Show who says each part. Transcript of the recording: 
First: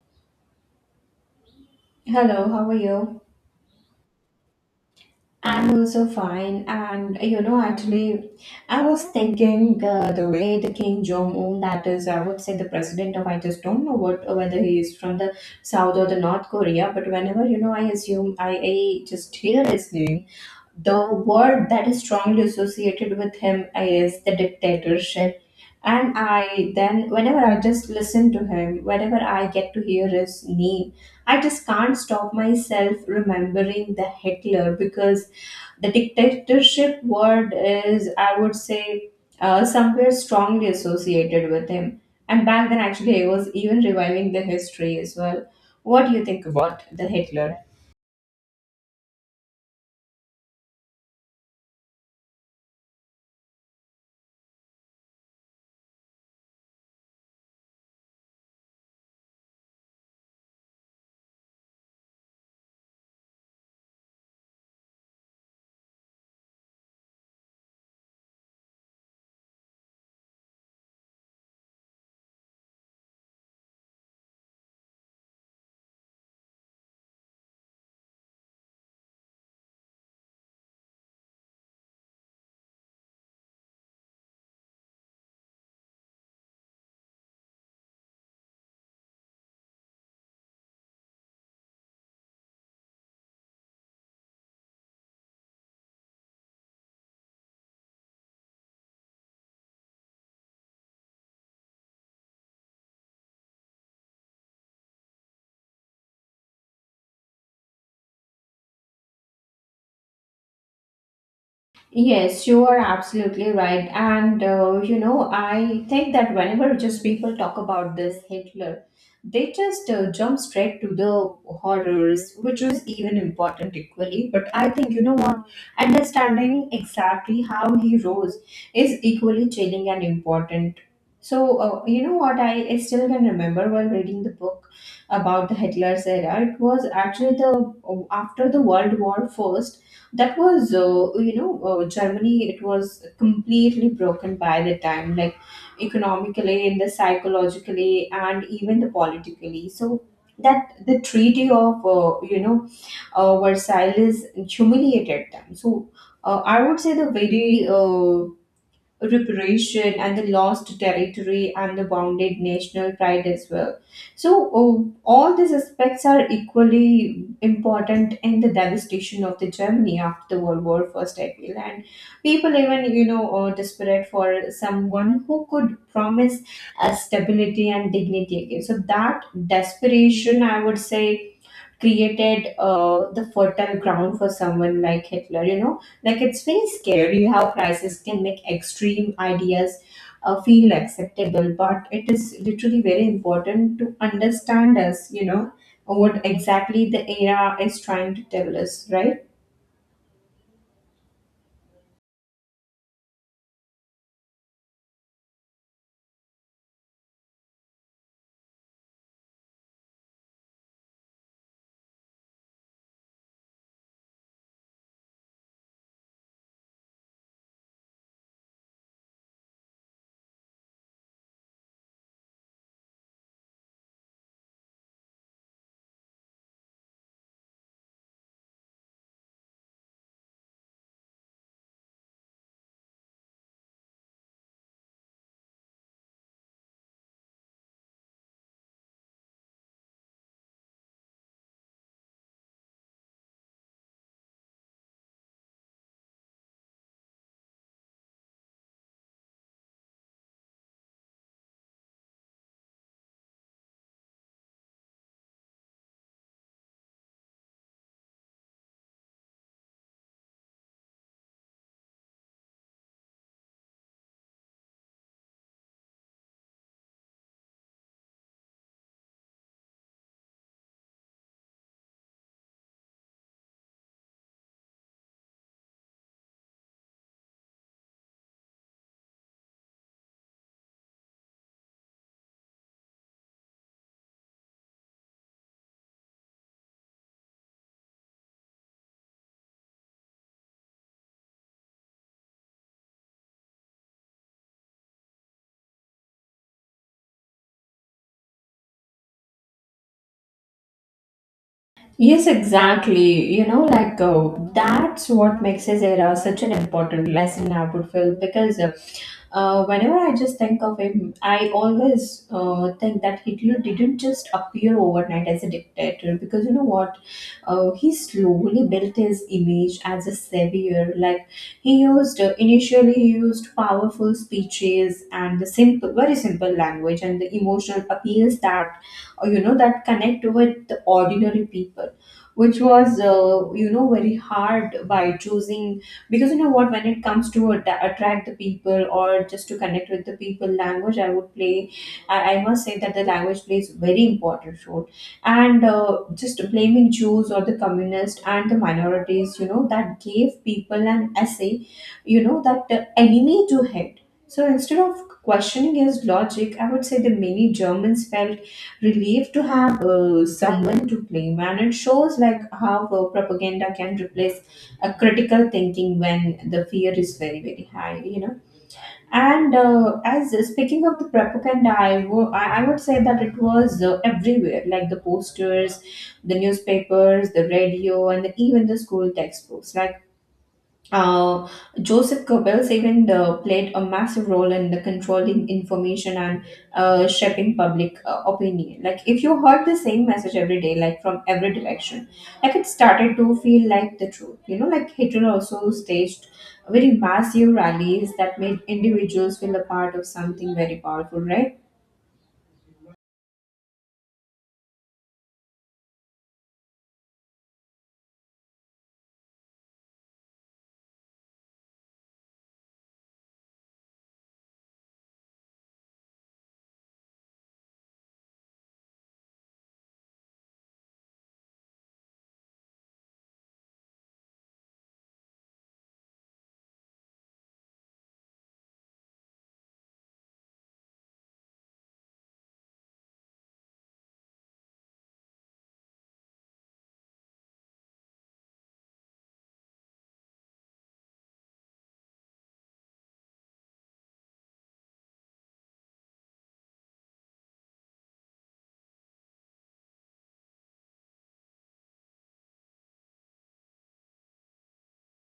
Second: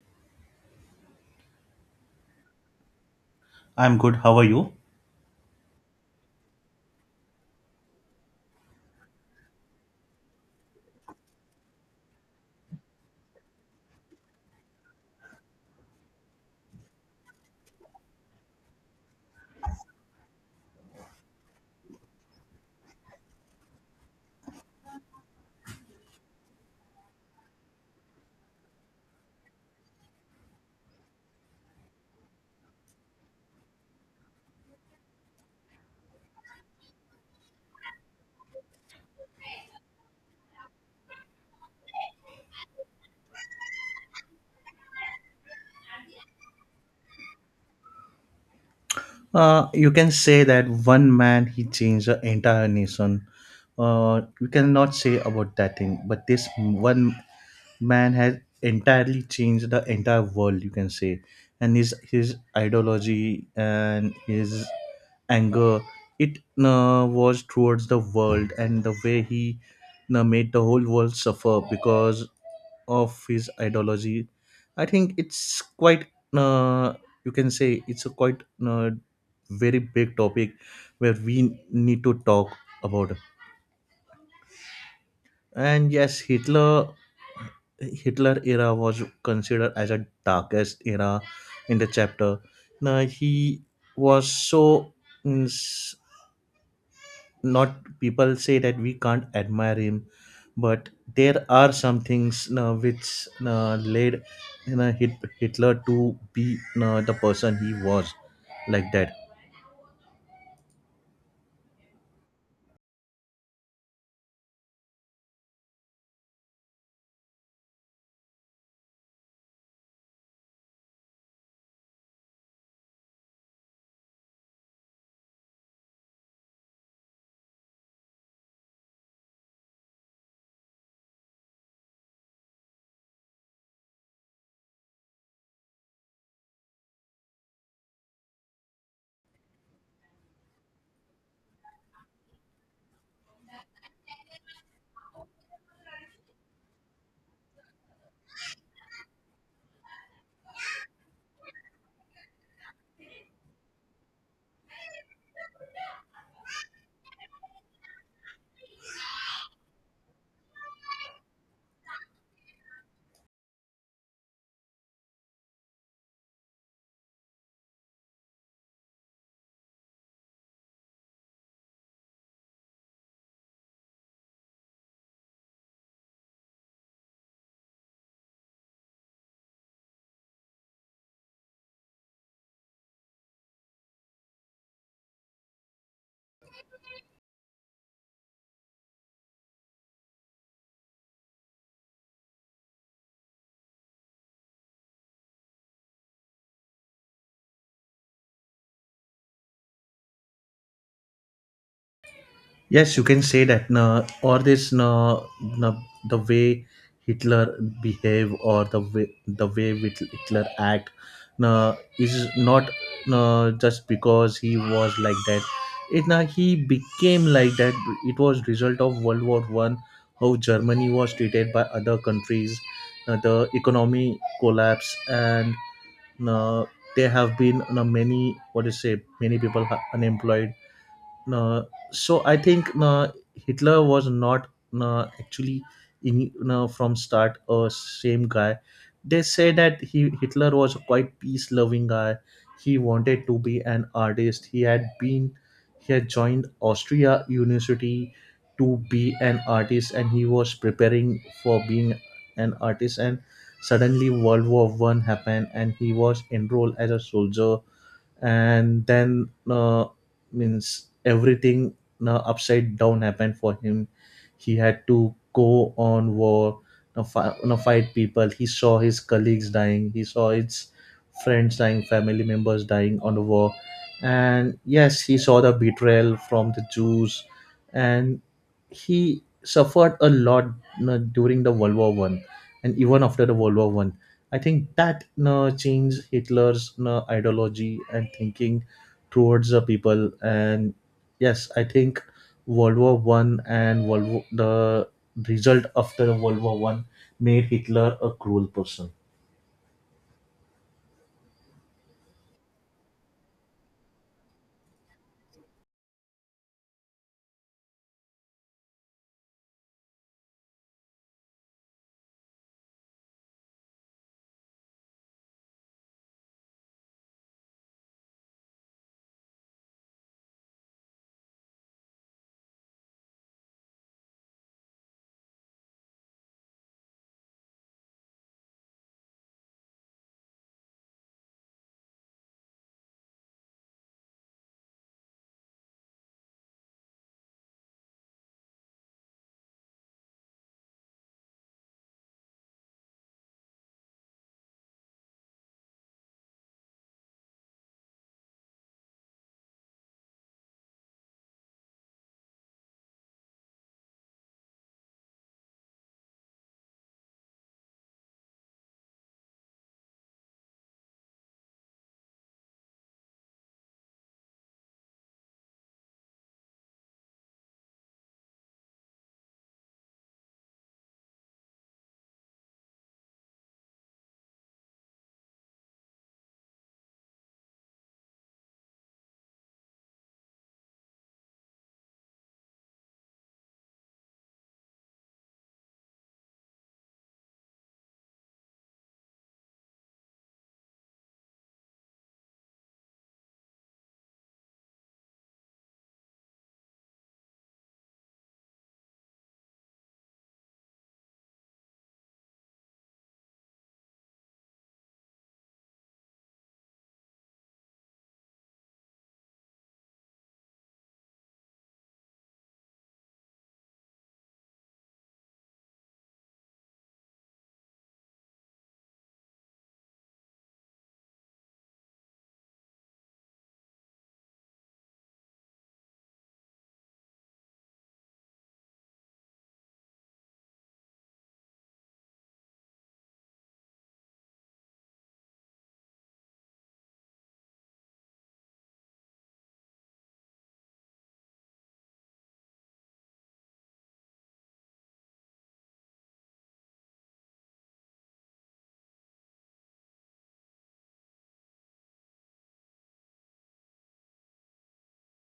Speaker 1: Hello, how are you?
Speaker 2: I'm good. How are you?
Speaker 1: I'm also fine. And you know, actually, I was thinking the way the King Jong Un, that is, I would say the president of, I just don't know what whether he is from the South or the North Korea, but whenever you know, I assume I just hear his name, the word that is strongly associated with him is the dictatorship and I then, whenever I just listen to him, whenever I get to hear his name, I just can't stop myself remembering the Hitler because the dictatorship word is, I would say, somewhere strongly associated with him. And back then, actually, I was even reviving the history as well. What do you think about the Hitler?
Speaker 2: You can say that one man he changed the entire nation. You cannot say about that thing, but this one man has entirely changed the entire world. You can say, and his ideology and his anger it was towards the world, and the way he made the whole world suffer because of his ideology. I think it's quite uh, you can say it's a quite very big topic where we need to talk about. And yes, Hitler era was considered as a darkest era in the chapter. Now he was so, mm, not, people say that we can't admire him, but there are some things, which, led, Hitler, to be the person he was, like that.
Speaker 1: Yes, you are absolutely right. And you know, I think that whenever just people talk about this Hitler, they just jump straight to the horrors, which is even important equally. But I think, you know what, understanding exactly how he rose is equally chilling and important. So, you know what, I still can remember while reading the book about the Hitler's era. It was actually the after the World War First that was you know germany it was completely broken by the time like economically and the psychologically and even the politically so that the treaty of you know versailles humiliated them so I would say the very reparation and the lost territory and the bounded national pride as well. So, oh, all these aspects are equally important in the devastation of the Germany after World War First, I feel. And people even, you know, are desperate for someone who could promise stability and dignity again. So that desperation, I would say, created the fertile ground for someone like Hitler. You know, like it's very scary how crisis can make extreme ideas feel acceptable, but it is literally very important to understand us, you know, what exactly the era is trying to tell us, right?
Speaker 2: Yes, you can say that. No, or this, no, no, the way Hitler behave, or the way with Hitler act, no, is not, no, just because he was like that. It, no, he became like that. It was result of World War One, how Germany was treated by other countries, no, the economy collapse, and no, there have been no, many, what do you say, many people are unemployed, no, so I think, no, Hitler was not, no, actually, in, no, from start a same guy. They say that he Hitler was a quite peace loving guy. He wanted to be an artist. He had joined Austria University to be an artist, and he was preparing for being an artist. And suddenly World War One happened, and he was enrolled as a soldier, and then means everything upside down happened for him. He had to go on war, fight people. He saw his colleagues dying. He saw his friends dying, family members dying on the war. And yes, he saw the betrayal from the Jews, and he suffered a lot, during the World War One, and even after the World War One. I think that changed Hitler's ideology and thinking towards the people. And yes, I think World War One and the result after World War One made Hitler a cruel person.
Speaker 1: Yes, exactly. You know, like that's what makes his era such an important lesson, I would feel, because whenever I just think of him, I always think that Hitler didn't just appear overnight as a dictator because you know what? He slowly built his image as a savior. Like initially, he used powerful speeches and the simple, very simple language and the emotional appeals that, you know, that connect with the ordinary people which was you know very hard by choosing because you know what when it comes to atta attract the people or just to connect with the people language I would play I must say that the language plays very important role and just blaming jews or the communists and the minorities you know that gave people an essay you know that enemy to hate so instead of questioning his logic I would say the many germans felt relieved to have someone to blame and it shows like how propaganda can replace a critical thinking when the fear is very high you know and as speaking of the propaganda I wo- I would say that it was everywhere like the posters the newspapers the radio and even the school textbooks like uh, Joseph Goebbels even played a massive role in the controlling information and shaping public opinion. Like if you heard the same message every day, like from every direction, like it started to feel like the truth. You know, like Hitler also staged very massive rallies that made individuals feel a part of something very powerful, right?